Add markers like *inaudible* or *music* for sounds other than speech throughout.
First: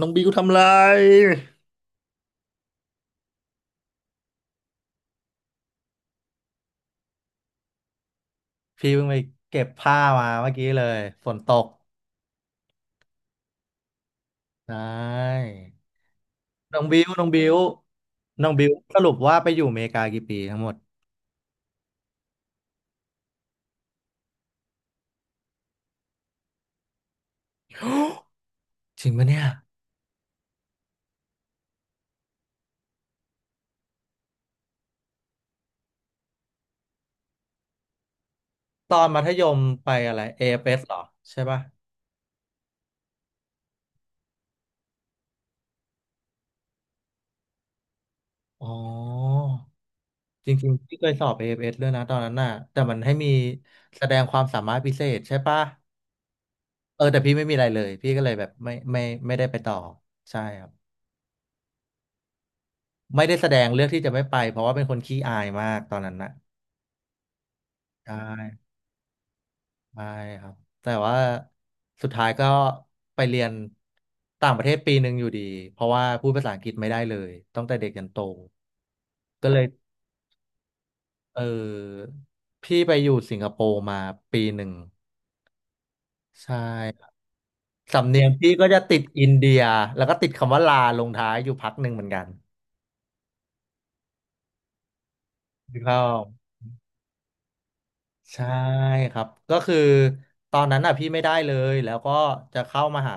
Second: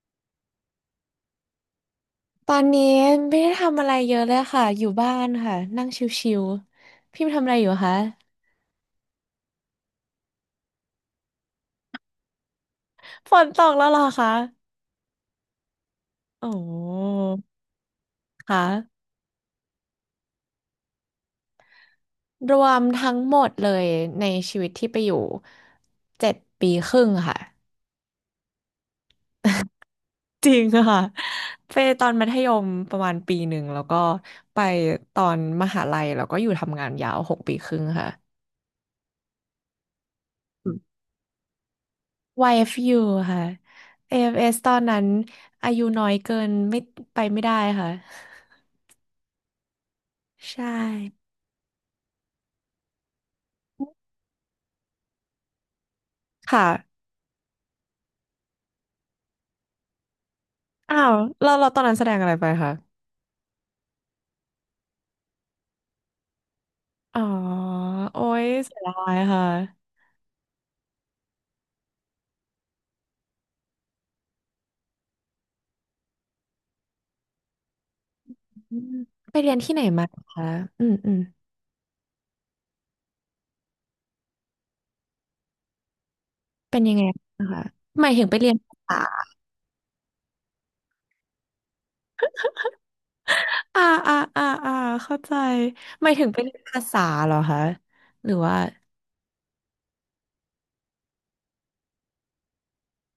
น้องบิวทำไร ตอนนี้ไม่ได้ทำอะไรเยอะเลยค่ะอยู่บ้านค่ะนั่งชิวๆพี่ทำอะไรอยู่คะ พี่เพิ่งไปเก็บผ้ามาเมื่อกี้เลยฝนตก *laughs* ฝนตกแล้วเหรอคะใช่โอน้องบิว้น้องบิค่ะวสรุปว่าไปอยู่อเมริกากี่ปีทั้งหมด รวมทั้งหมดเลยในชีวิตที่ไปอยู่เจ็ดปีครึ่งค่ะ *gasps* จริงปะเนี่ย จริงค่ะไปตอนมัธยมประมาณปีหนึ่งแล้วก็ไปตอนมหาลัยแล้วก็อยู่ทำงานยาวหกปีครึ่งค่ะ ตอนมัธยมไปอะไร AFS เอฟเอสเหรอ ใช่ป่ะ YFU ค่ะ AFS ตอนนั้นอายุน้อยเกินไม่ไปไม่ได้ค่ะ อ๋อจใชริงๆพี่เคยส่อบ AFS ด้วยนะตอนนั้นน่ะแต่มันให้มีแสดงความสามารถพิเศษใช่ป่ะค่ะเออแต่พี่ไม่มีอะไรเลยพี่ก็เลยแบบไม่ไม่ได้ไปต่อ ใช่ครับอ้าวเราตอนนั้นแสดงอะไรไปคะไม่ได้แสดงเลือกที่จะไม่ไปเพราะว่าเป็นคนขี้อายมากตอนนั้นน่ะ อ๋อใชโอ้ย่เสียดายค่ะใช่ครับแต่ว่าสุดท้ายก็ไปเรียนต่างประเทศปีหนึ่งอยู่ดี เพราะว่าพูดภาษาอังกฤษไม่ได้เลยตั้งแต่เด็กยันโต อืมไปก็เรียเลนยที่ไหนมาคะอืมอืมเออพี่ไปอยู่สิงคโปร์มาปีหนึ่งใช่เป็นยังคไงรับนะคะหสำมายเนีถึยงงไปเรีพี่ยนก็ภาจะติดษาอินเดีย แล้วก็ติดคำว่าลาลงท้ายอยู่พักหนึ่งเหมือนกันอ่าอ่าอ่าอ่าเข้าใจพี่เข้า หมายถึงไปเรียนภาษาเหรอคะหรือใช่ว่าครับก็คือตอนนั้นอ่ะพี่ไม่ได้เลยแล้วก็จะเข้ามหา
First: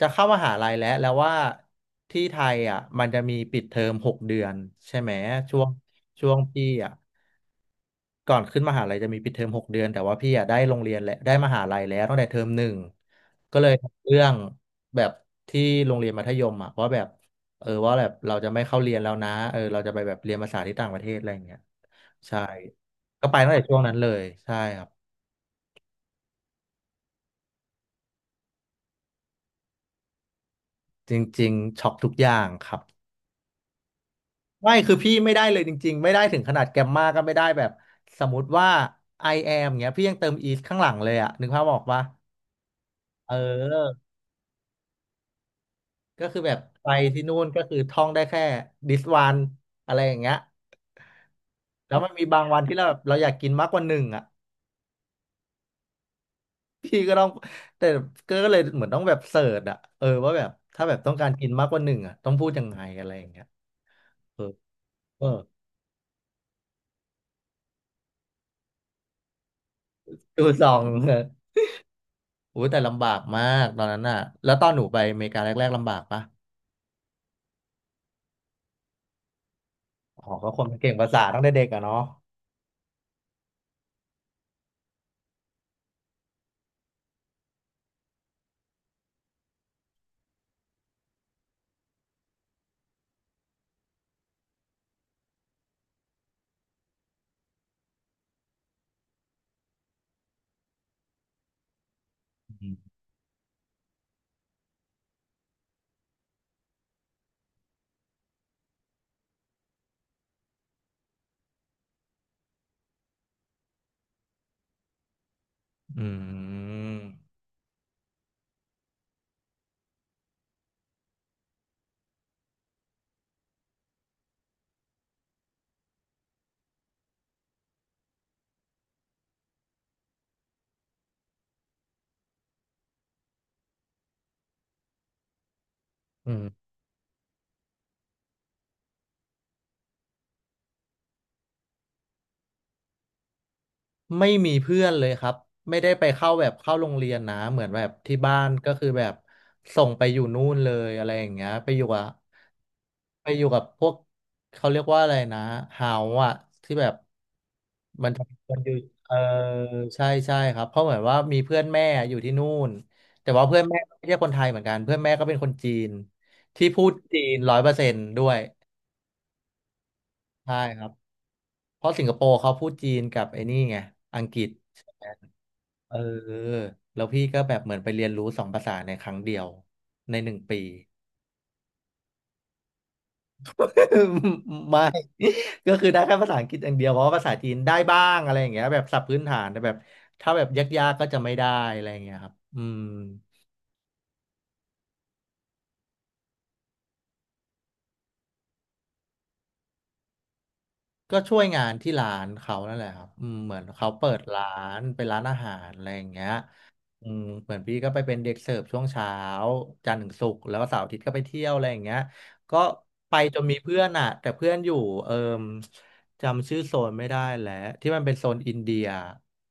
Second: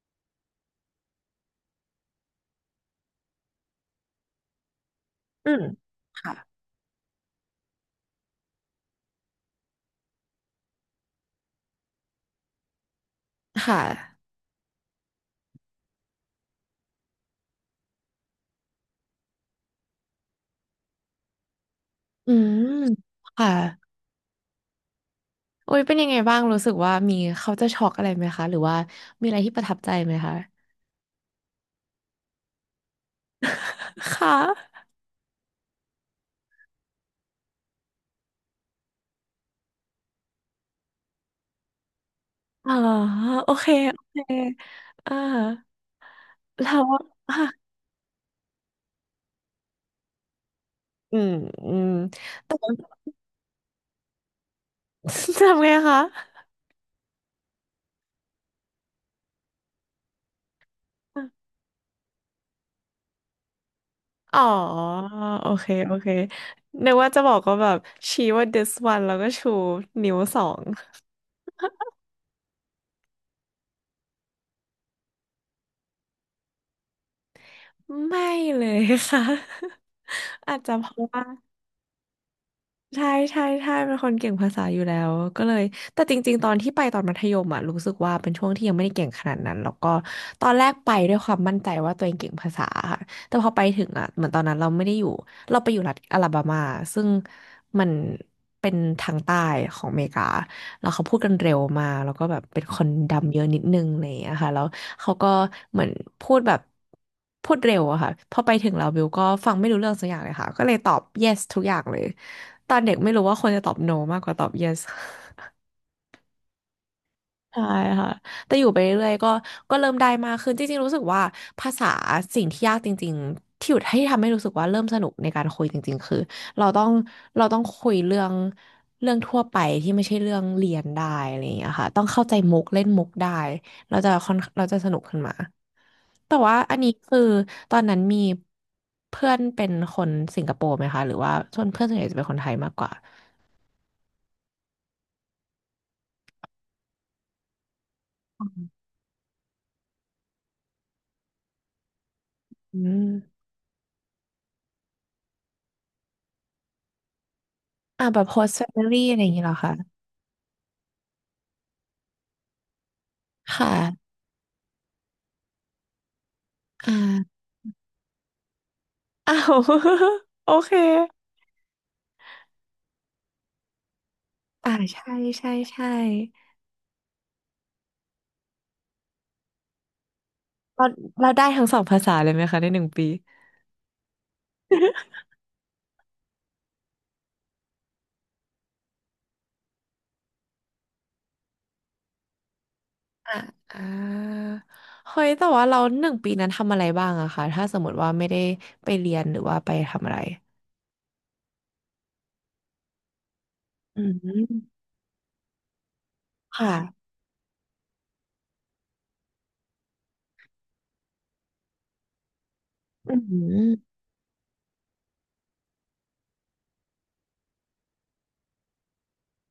จะเข้ามหาลัยแล้วแล้วว่าที่ไทยอ่ะมันจะมีปิดเทอมหกเดือนใช่ไหมอืช่วมงช่วงค่ะพี่อ่ะก่อนขึ้นมหาลัยจะมีปิดเทอมหกเดือนแต่ว่าพี่อ่ะได้โรงเรียนแล้วได้มหาลัยแล้วตั้งแต่เทอมหนึ่งก็เลยค่ะทำเรื่องแบบที่โรงเรียนมัธยมอ่ะว่าแบบเออว่าแบบเราจะไม่เข้าเรียนแล้วนะเออเราจะไปแบบเรียนภาษาที่ต่างประเทศอะไรอย่างเงี้ยอืใช่มก็ไปค่ะตั้งแต่ช่วงนั้นเลยใช่ครับ โอ้ยเป็นยังไงบ้างรู้สึกว่ามีเขาจะช็อกอะไรไหมคะหรือว่ามีอะไรที่ประทับใจไหมคะ จริงๆช็อกทุกอย่างครับ *laughs* คไม่่ะ คือพี่ไม่ได้เลยจริงๆไม่ได้ถึงขนาดแกมมาก็ไม่ได้แบบสมมติว่า I am เงี้ยพี่ยังเติม is ข้างหลังเลยอะนึกภาพออกปะอ๋อเอโอเคอ โอเคอ่าก็คือแบบเราไปว่าที่นู่อ่ะนก็คือท่องได้แค่ this one อะไรอย่างเงี้ยอืมอืม แล้วมันมีบางวันที่เราแบบเราอยากกินมากกว่าหนึ่งอะ *laughs* ทำไงคะพี่ก็ต้องแต่ก็เลยเหมือนต้องแบบเสิร์ชอะเออว่าแบบถ้าแบบต้องการกินมากกว่าหนึ่งอะต้องพูดยังไงอะไรอย่างเงี้ยเออ๋ออเออโอเคโอเคนึกว่าจะบอกก็แบบชี้ว่า this one แล้วก็ชูนิ้วสดูอซงอง *laughs* อุ้ยแต่ลำบากมากตอนนั้นน่ะแล้วตอนหนูไปอเมริกาแรกๆลำบากปะไม่เลยค่ะ อ๋อ *laughs* ก็อาคจนจะมันเพเก่งราะภาษาว่า ตั้งแต่เด็กอะเนาะใช่ใช่ใช่เป็นคนเก่งภาษาอยู่แล้วก็เลยแต่จริงๆตอนที่ไปตอนมัธยมอ่ะรู้สึกว่าเป็นช่วงที่ยังไม่ได้เก่งขนาดนั้นแล้วก็ตอนแรกไปด้วยความมั่นใจว่าตัวเองเก่งภาษาค่ะแต่พอไปถึงอ่ะเหมือนตอนนั้นเราไม่ได้อยู่เราไปอยู่รัฐอลาบามาซึ่งมันเป็นทางใต้ของอเมริกาแล้วเขาพูดกันเร็วมากแล้วก็แบบเป็นอืมคนดำเยอะนิดนึงอะไรอย่างเลยอะค่ะแล้วเขาก็เหมือนพูดแบบพูดเร็วอะค่ะพอไปถึงเราบิวก็ฟังไม่รู้เรื่องสักอย่างเลยค่ะก็เลยตอบ yes ทุกอย่างเลย ตอนเด็กไม่รู้ว่าควรจะตอบ no มากกว่าตอบ yes *laughs* อืมใช่ค่ะแต่อยู่ไปเรื่อยๆก็ก็เริ่มได้มากขึ้นจริงๆรู้สึกว่าภาษาสิ่งที่ยากจริงๆที่อยู่ให้ทำให้รู้สึกว่าเริ่มสนุกในการคุยจริงๆคือเราต้องเราต้องคุยเรื่องทั่วไปที่ไม่ใช่เรื่องเรียนได้อะไรอย่างเงี้ยค่ะต้องเข้าใจมุกเล่นมุกได้เราจะค่อนเราจะสนุกขึ้นมาอืแต่ว่ามอันนี้คือตอนนั้นมีเพื่อนเป็นคนสิงคโปร์ไหมคะหรือว่าส่วนเพื่อนส่วนใหญ่จะเป็นคนไทยมากกว่าไม่มีเพื่อนเลยครับไม่ได้ไปเข้าแบบเข้าโรงเรียนนะเหมือนแบบที่บ้านก็คือแบบส่งไปอยู่นู่นเลยอะไรอย่างเงี้ยอืไปอม ยู่กับพวกเขาเรียกว่าอะไรนะเฮาอะที่แบบ อ่าแบบ วั host นหยุด family เออะอไรอย่างงี้เหรอคะใช่ใช่ครับเพราะเหมือนว่ามีเพื่อนแม่อยู่ที่นู่นแต่ว่าคเพื่อนแม่ไม่่ะ ใช่คนไทยเหมือนกันเพื่อนแม่ก็เป็นคนจีนที่พูอดจีน่าร้อยเปอร์เซนต์ด้วยอ้าว *laughs* โอใช่เค ครับเพราะสิงคโปร์เขาพูดจีนกับไอ้นี่ไงอังกฤษอ่าใช่ใช่ใช่เออแล้วพี่ก็แบบเหมือนไปเรียนรู้สองภาษาในครั้งเดียวในหนึ่งปี เราเราได้ทั้งสองภาษาเลยไหมคะในหนึ่งปี *laughs* ไม่ก็คือได้แค่ภาษาอังกฤษอย่างเดียวเพราะว่าภาษาจีนได้บ้างอะไรอย่างเงี้ยแบบศัพท์พื้นฐานแต่แบบถ้าแบบยากๆก็จะไม่ได้อะไรอย่างเงี้ยครับอืม อ่าอ่าเฮ้ยแต่ว่าเราหนึ่งปีนั้นทำอะไรบ้างอะคะถ้าสมมติว่าไม่ได้ไปเรียนหรือว่าไปทำอะไร ก็ช่วยงานที่ร้านเขานั่นแหละครับอืมเหมือนเขาอืเปิดร้าม นเป็นร้านอาหารอะไรอย่างเงี้ยค่ะ อืมเหมือนพี่ก็ไปเป็นเด็กเสิร์ฟช่วงเช้าจันทร์ถึงศุกร์แล้วก็เสาร์อาทิตย์ก็ไปเที่ยวอะไรอย่างเงี้ยก็ไปอืจนมีเพื่อนม อ่ะแต่เพื่อนอยู่เอิ่มจำชื่อโซนไม่ได้แล้วที่มันเป็นโซนอินเดีย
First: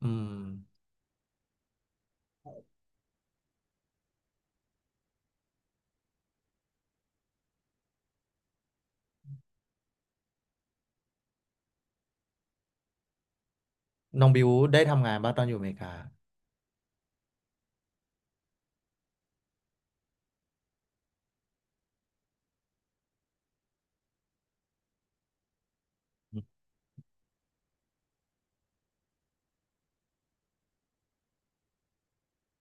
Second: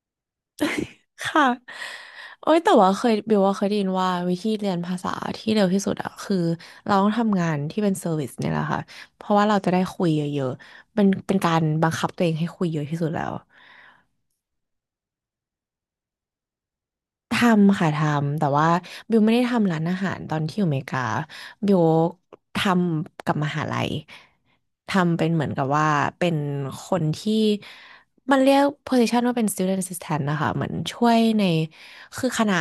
อืมค่ะโอ้ย แต่ว่าเคยบิวว่าเคยได้ยินว่าวิธีเรียนภาษาที่เร็วที่สุดอะคือเราต้องทำงานที่เป็นเซอร์วิสเนี่ยแหละค่ะ เพราะว่าเราจะได้คุยเยอะๆเป็นการบังคับตัวเองให้คุยเยอะที่สุดแล้ว น้องบิวได้ทำงานบ้างตอนอยู่อเมริกาทำค่ะทำแต่ว่าบิวไม่ได้ทำร้านอาหารตอนที่อยู่อเมริกาบิวทำกับมหาลัยทำเป็นเหมือนกับว่าเป็นคนที่มันเรียก position ว่าเป็น student assistant นะคะเหมือนช่วยในคือคณะ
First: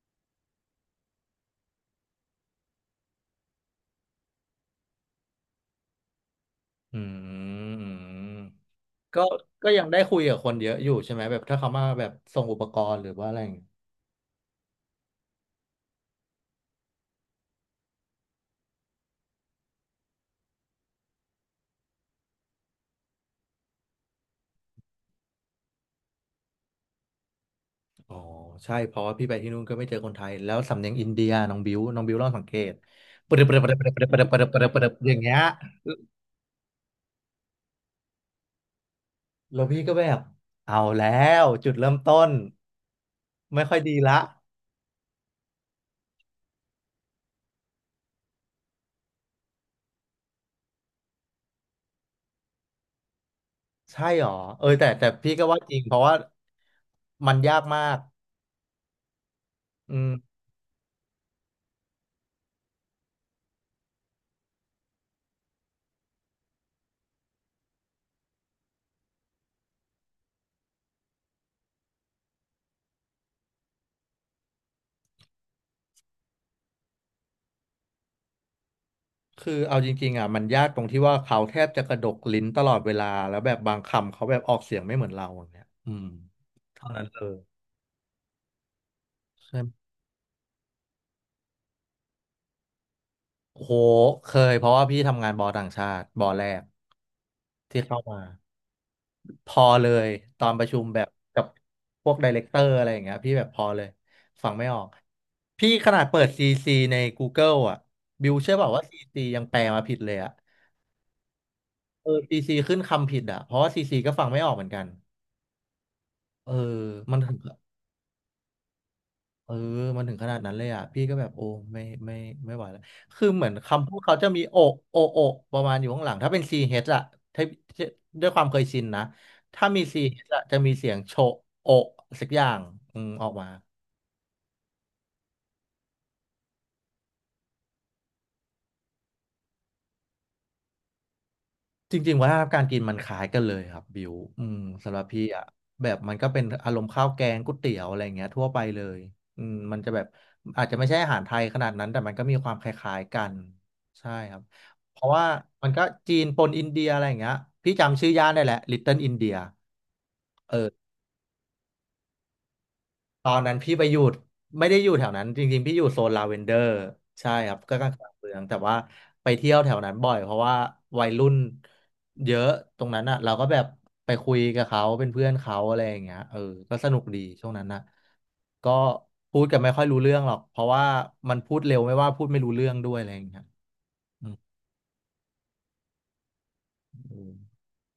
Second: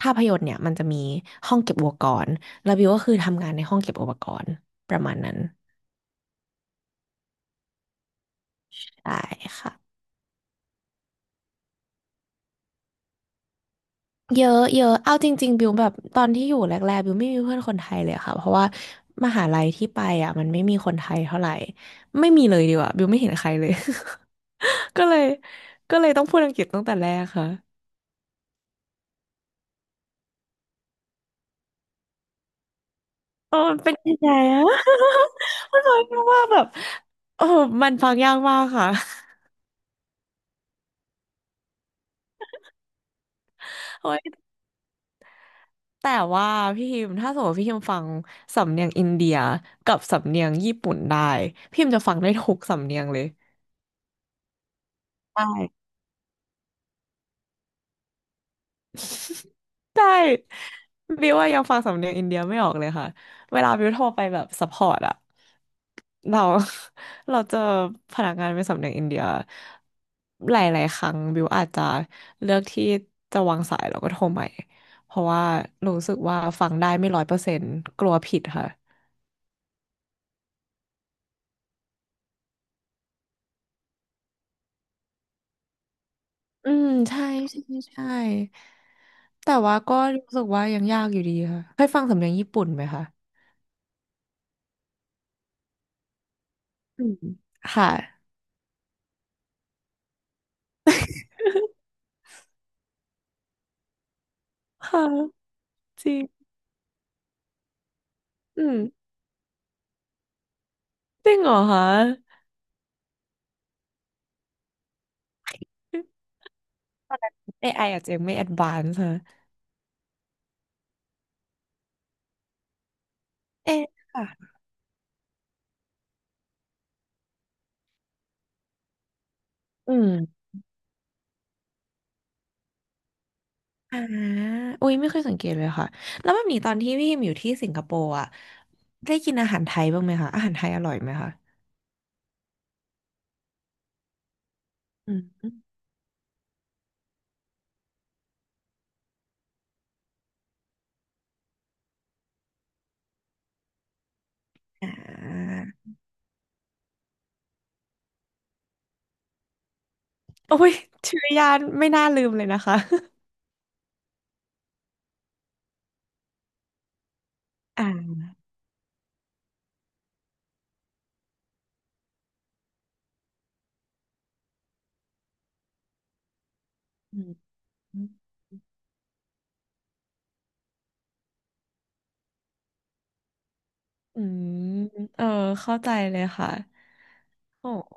ภาพยนตร์เนี่ยมันจะมีห้องเก็บอุปกรณ์แล้วบิวก็คือทำงานในห้องเก็บอุปกรณ์ประมาณนั้นอืมได้ก็ก็ยังค่ะ ได้คุยกับคนเยอะอยู่ใช่ไหมแบบถ้าเขามาแบบส่งอุปกรณ์หรือว่าอะไรอย่าง เยอะเยอะเอาจริงๆ บิวแบบตอนที่อยู่แรกๆบิวไม่มีเพื่อนคนไทยเลยค่ะเพราะว่ามหาลัยที่ไปอ่ะมันไม่มีคนไทยเท่าไหร่ไม่มีเลยดีกว่าบิวไม่เห็นใครเลย *laughs* ก็เลยก็เลยต้องพูดอังกฤษตั้งแต่แรกค่ะอ๋อใช่เพราะว่าพี่ไปที่นู่นก็ไม่เจอคนไทยแล้วสำเนียงอินเดียน้องบิวลองสังเกตปรึบปเอรึอบปรึมับนปรึเป็บนปรึบปยังรึบไงปรึบปอะ รึบปรึบอย่างเงี้ย *laughs* มันฟังยากมาแบบเออมันฟังยากมากค่ะ แล้วพี่ก็แบบเอาแล้วจุดเริ่มต้นไม่ค่อยดี *laughs* โอ้ละยแต่ว่าพี่ฮิมถ้าสมมติว่าพี่ฮิมฟังสำเนียงอินเดียกับสำเนียงญี่ปุ่นได้พี่ฮิมจะฟังได้ทุกสำเนียงเลยใช่หรอเออแต่พี่ก็ว่าจริงใช่ เพราะว่ามันยากมากอืใช่มบิวว่ายังฟังสำเนียงอินเดียไม่ออกเลยค่ะเวลาบิวโทรไปแบบซัพพอร์ตอะเรา *laughs* เราเจอพนักงานเป็นสำเนียงอินเดียหลายๆครั้งบิวอาจจะเลือกที่จะวางสายแล้วก็โทรใหม่เพราะว่ารู้สึกว่าฟังได้ไม่ร้อยเปอร์เซ็นต์กลัวผิดค่ะคือเอาจริงๆอ่ะมันยากตรงที่ว่าเขาแทบจะกระดกลิ้นตลอดเวลาแล้วแบบบางคำเขาแบบออกเสียงไม่เหมือนเราอย่างเงี้ยอืมอืเท่ามนั้นเลใช่ย ใช่ใช่แต่ว่าก็รู้สึกว่ายังยากอยู่ดีค่ะเคยฟังสำเนียงญี่ปุ่นไหมคะโอ้โหเคยเพราะว่าพี่ทำงานบอต่างชาติบอแรกอืมที่ค่ะเข้ามาพอเลยตอนประชุมแบบกับพวกไดเรคเตอร์อะไรอย่างเงี้ยพี่แบบพอเลยฟังไม่ออกค่ะพี่ขนาดจริเปิด ง CC ใน Google อ่ะบิวเชื่อเปอืล่าม ว่า CC ยังแปลมาผิดเลยอ่ะจริงเหรอคะ เออ CC ขึ้น AI คำผิดอ่ะเพราะว่า CC ก็ฟังไม่ออกเหมือนกันเออมัน อไออาจจะยังไม่แอด v านซ e d ฮะเออ มันถึงขนาดนั้นเลยอ่ะพี่ก็แบบโอ้ไม่ไม่ไหวแล้วคือเหมือนเอ๊ะคำพูดเขาจะมีค่ะโอะโอะโอะประมาณอยู่ข้างหลัง ถ้าเป็น c เอ่ะถ้าถ้าด้วยความเคยชินนะ ถ้ามี อื CH อชมอะจะมีเสียงโชะโอะสักอย่างอืมออกมา อ่าอุ้ยไม่เคยสังเกตเลยค่ะแล้วแบบนี้ตอนที่พี่พิมอยู่ที่สิงคโปร์อะได้กินอาหารไทยบ้างไหมคะอาหารไทยอร่อยไหมคะจริงๆวัฒนธรรมการกินมันคล้ายกันเลยครับบิวอืมสำหรับอืพี่อ่ะมแบบมันก็เป็นอารมณ์ข้าวแกงก๋วยเตี๋ยวอะไรอย่างเงี้ยทั่วไปเลยอืมมันจะแบบอาจจะไม่ใช่อาหารไทยขนาดนั้นแต่มันก็มีความคล้ายๆกันใช่ครับอ่เพราะว่าามันก็จีนปนอินเดียอะไรอย่างเงี้ยพี่จำชื่อย่านได้แหละ Little India เติ้ลอนเดียเอโอ้อ ยชื่อยานไม่น่าลืมเลยนะคะตอนนั้นพี่ไปอยู่ไม่ได้อยู่แถวนั้นจริงๆพี่อยู่โซนลาเวนเดอร์ใช่ครับก็กอ่าลางๆเมืองแต่ว่าไปเที่ยวแถวนั้นบ่อยเพราะว่าวัยรุ่นเยอะตรงนั้นอ่ะเราก็แบบไปคุยกับเขาเป็นเพื่อนเขาอะไรอย่างเงี้ยเออก็สนุกอืดีมช่วงนั้นนะก็พูดกันไม่ค่อยรู้เรื่องหรอกเพราะว่ามันพูดเร็วไม่ว่าพูดไม่รู้เรื่องด้วยอะไรอย่างเงี้ยอือืมมเออเข้าใจเลยค่ะอืมโอ้โห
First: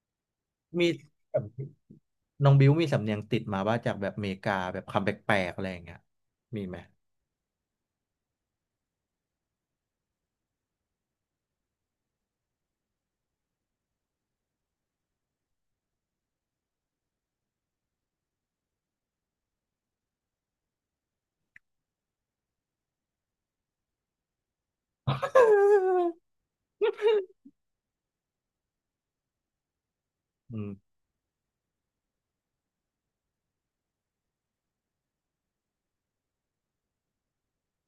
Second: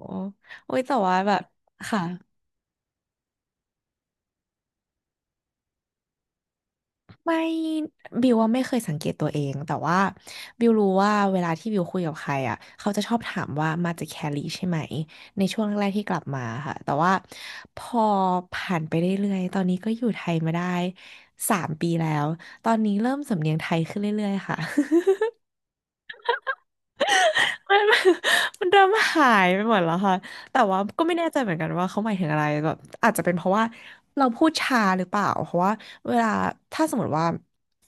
โอ้ยมีแต่ว่าแบบสำเนียงค่ะ น้องบิวมีสำเนียงติดมาว่าจากแบบอเมริกาแบบคำแปลกๆอะไรอย่างเงี้ยมีไหม ไม่บิวว่าไม่เคยสังเกตตัวเองแต่ว่าบิวรู้ว่าเวลาที่บิวคุยกับใครอ่ะเขาจะชอบถามว่ามาจากแคลิใช่ไหมในช่วงแรกๆที่กลับมาค่ะแต่ว่าพอผ่านไปเรื่อยๆตอนนี้ก็อยู่ไทยมาได้3 ปีแล้วตอนนี้เริ่มสำเนียงไทยขึ้นเรื่อยๆค่ะ *laughs* มัน *laughs* มันเริ่มหายไปหมดแล้วค่ะอืแต่มว่าก็ไม่แน่ใจเหมือนกันว่าเขาหมายถึงอะไรแบบอาจจะเป็นเพราะว่าเราพูดช้าหรือเปล่าเพราะว่าเวลาถ้าสมมติว่า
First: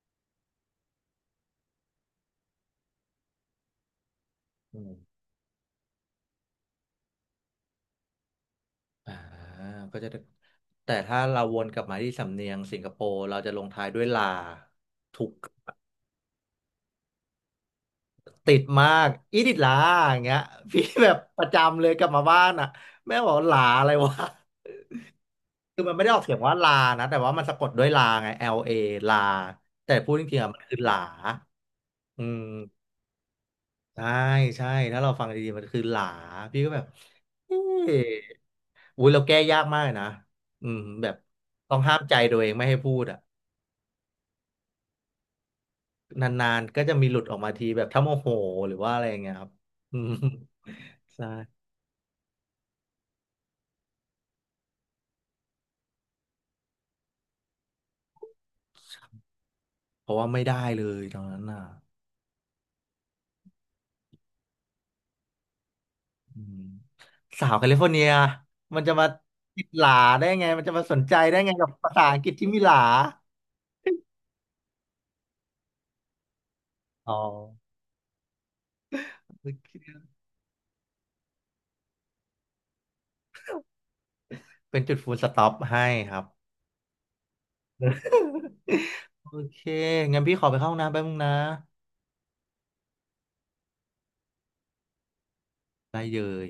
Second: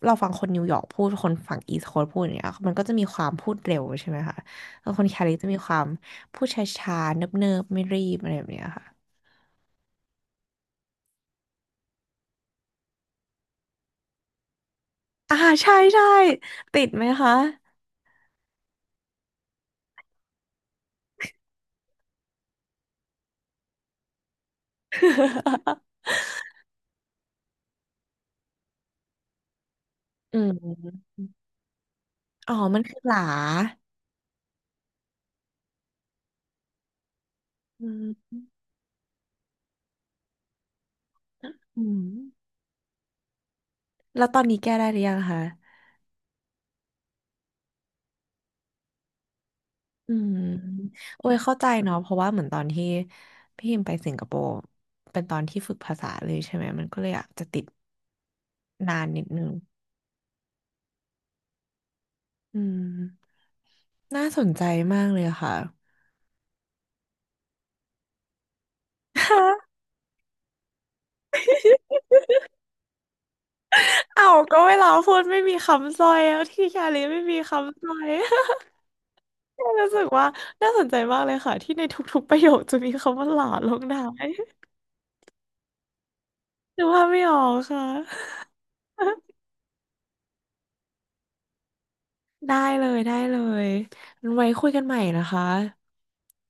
เราฟังคนนิวยอร์กพูดคนฝั่งอีสต์โคสต์พูดอย่างเงี้ยมันก็จะมีความพูดเร็วใช่ไหมคะอืแล้ม วคนแคลิฟจะมีความพูดช้าๆเนิบๆไม่รีบอะไรแบบเนี้ยค่ะอ่าก็จะได้แต่ถ้าเราวนกลับมาที่สำเนียงสิงคโปร์เราจะลงท้ายด้วยลาถูกอ่าใช่ใช่ติดไหมคะ ติดมากอีดิดลาอย่างเงี้ย *laughs* พี่แบบประจำเลยกลับมาบ้านอ่ะแม่บอกลาอะไรวะ *laughs* คือมันไม่ *laughs* ได้ออกเสียงว่าลานะแต่ว่ามันสะกดด้วยลาไง L A ลเอลาแต่พูดจอืริงๆอะมมันคือหลาอือ๋อมันมคือหลาใช่ใช่ถ้าเราฟังดีๆมันคือหลาพี่ก็แบบเอ๊ะอืมอุ้ยเราแก้ยากมากเลยนะอืมแบบต้องอืห้ามมใจตัวเองไม่ให้พูดอ่ะ แล้วตอนนี้แก้ได้หรือยังคะ นานๆก็จะมีหลุดออกมาทีแบบถ้าโมโหหรือว่าอะไรอย่างเงี้ยครับ *laughs* อืมอืมใช่โอ้ยเข้าใจเนาะเพราะว่าเหมือนตอนที่พี่พิมไปสิงคโปร์เป็นตอนที่ฝึกภาษาเลยใช่ไหมมันก็เลยอาจจะติดนานนิดนึงเพราะว่าไม่ได้เลยตอนนั้นน่ะอืมน่าสนใจมากเลยค่ะ อืมสาวแคลิฟอร์เนียมันจะมา *laughs* ฮะติดหลาได้ไงมันจะมาสนใจได้ไงกับภาษาอังกฤษที่มีหลาเอ้าก็เวลาพูดไม่มีคำสร้อยแลที่ชาลีอ๋อไม่มีคำสร้อย *laughs* โอรู้สึเคกว่าน่าสนใจมากเลยค่ะที่ในทุกๆประโยคจะมีคำว่าหลาลงท้ายเป็นจุดฟูลสต็อปให้ครับหรือว่าไม่ออกค่ะ โอ *laughs* เคงั้นพี่ขอไปเข้าห้องน้ำแป๊บนึงนะได้เลยได้เลยงั้นไว้คุยกันใหม่นะคะได้เลย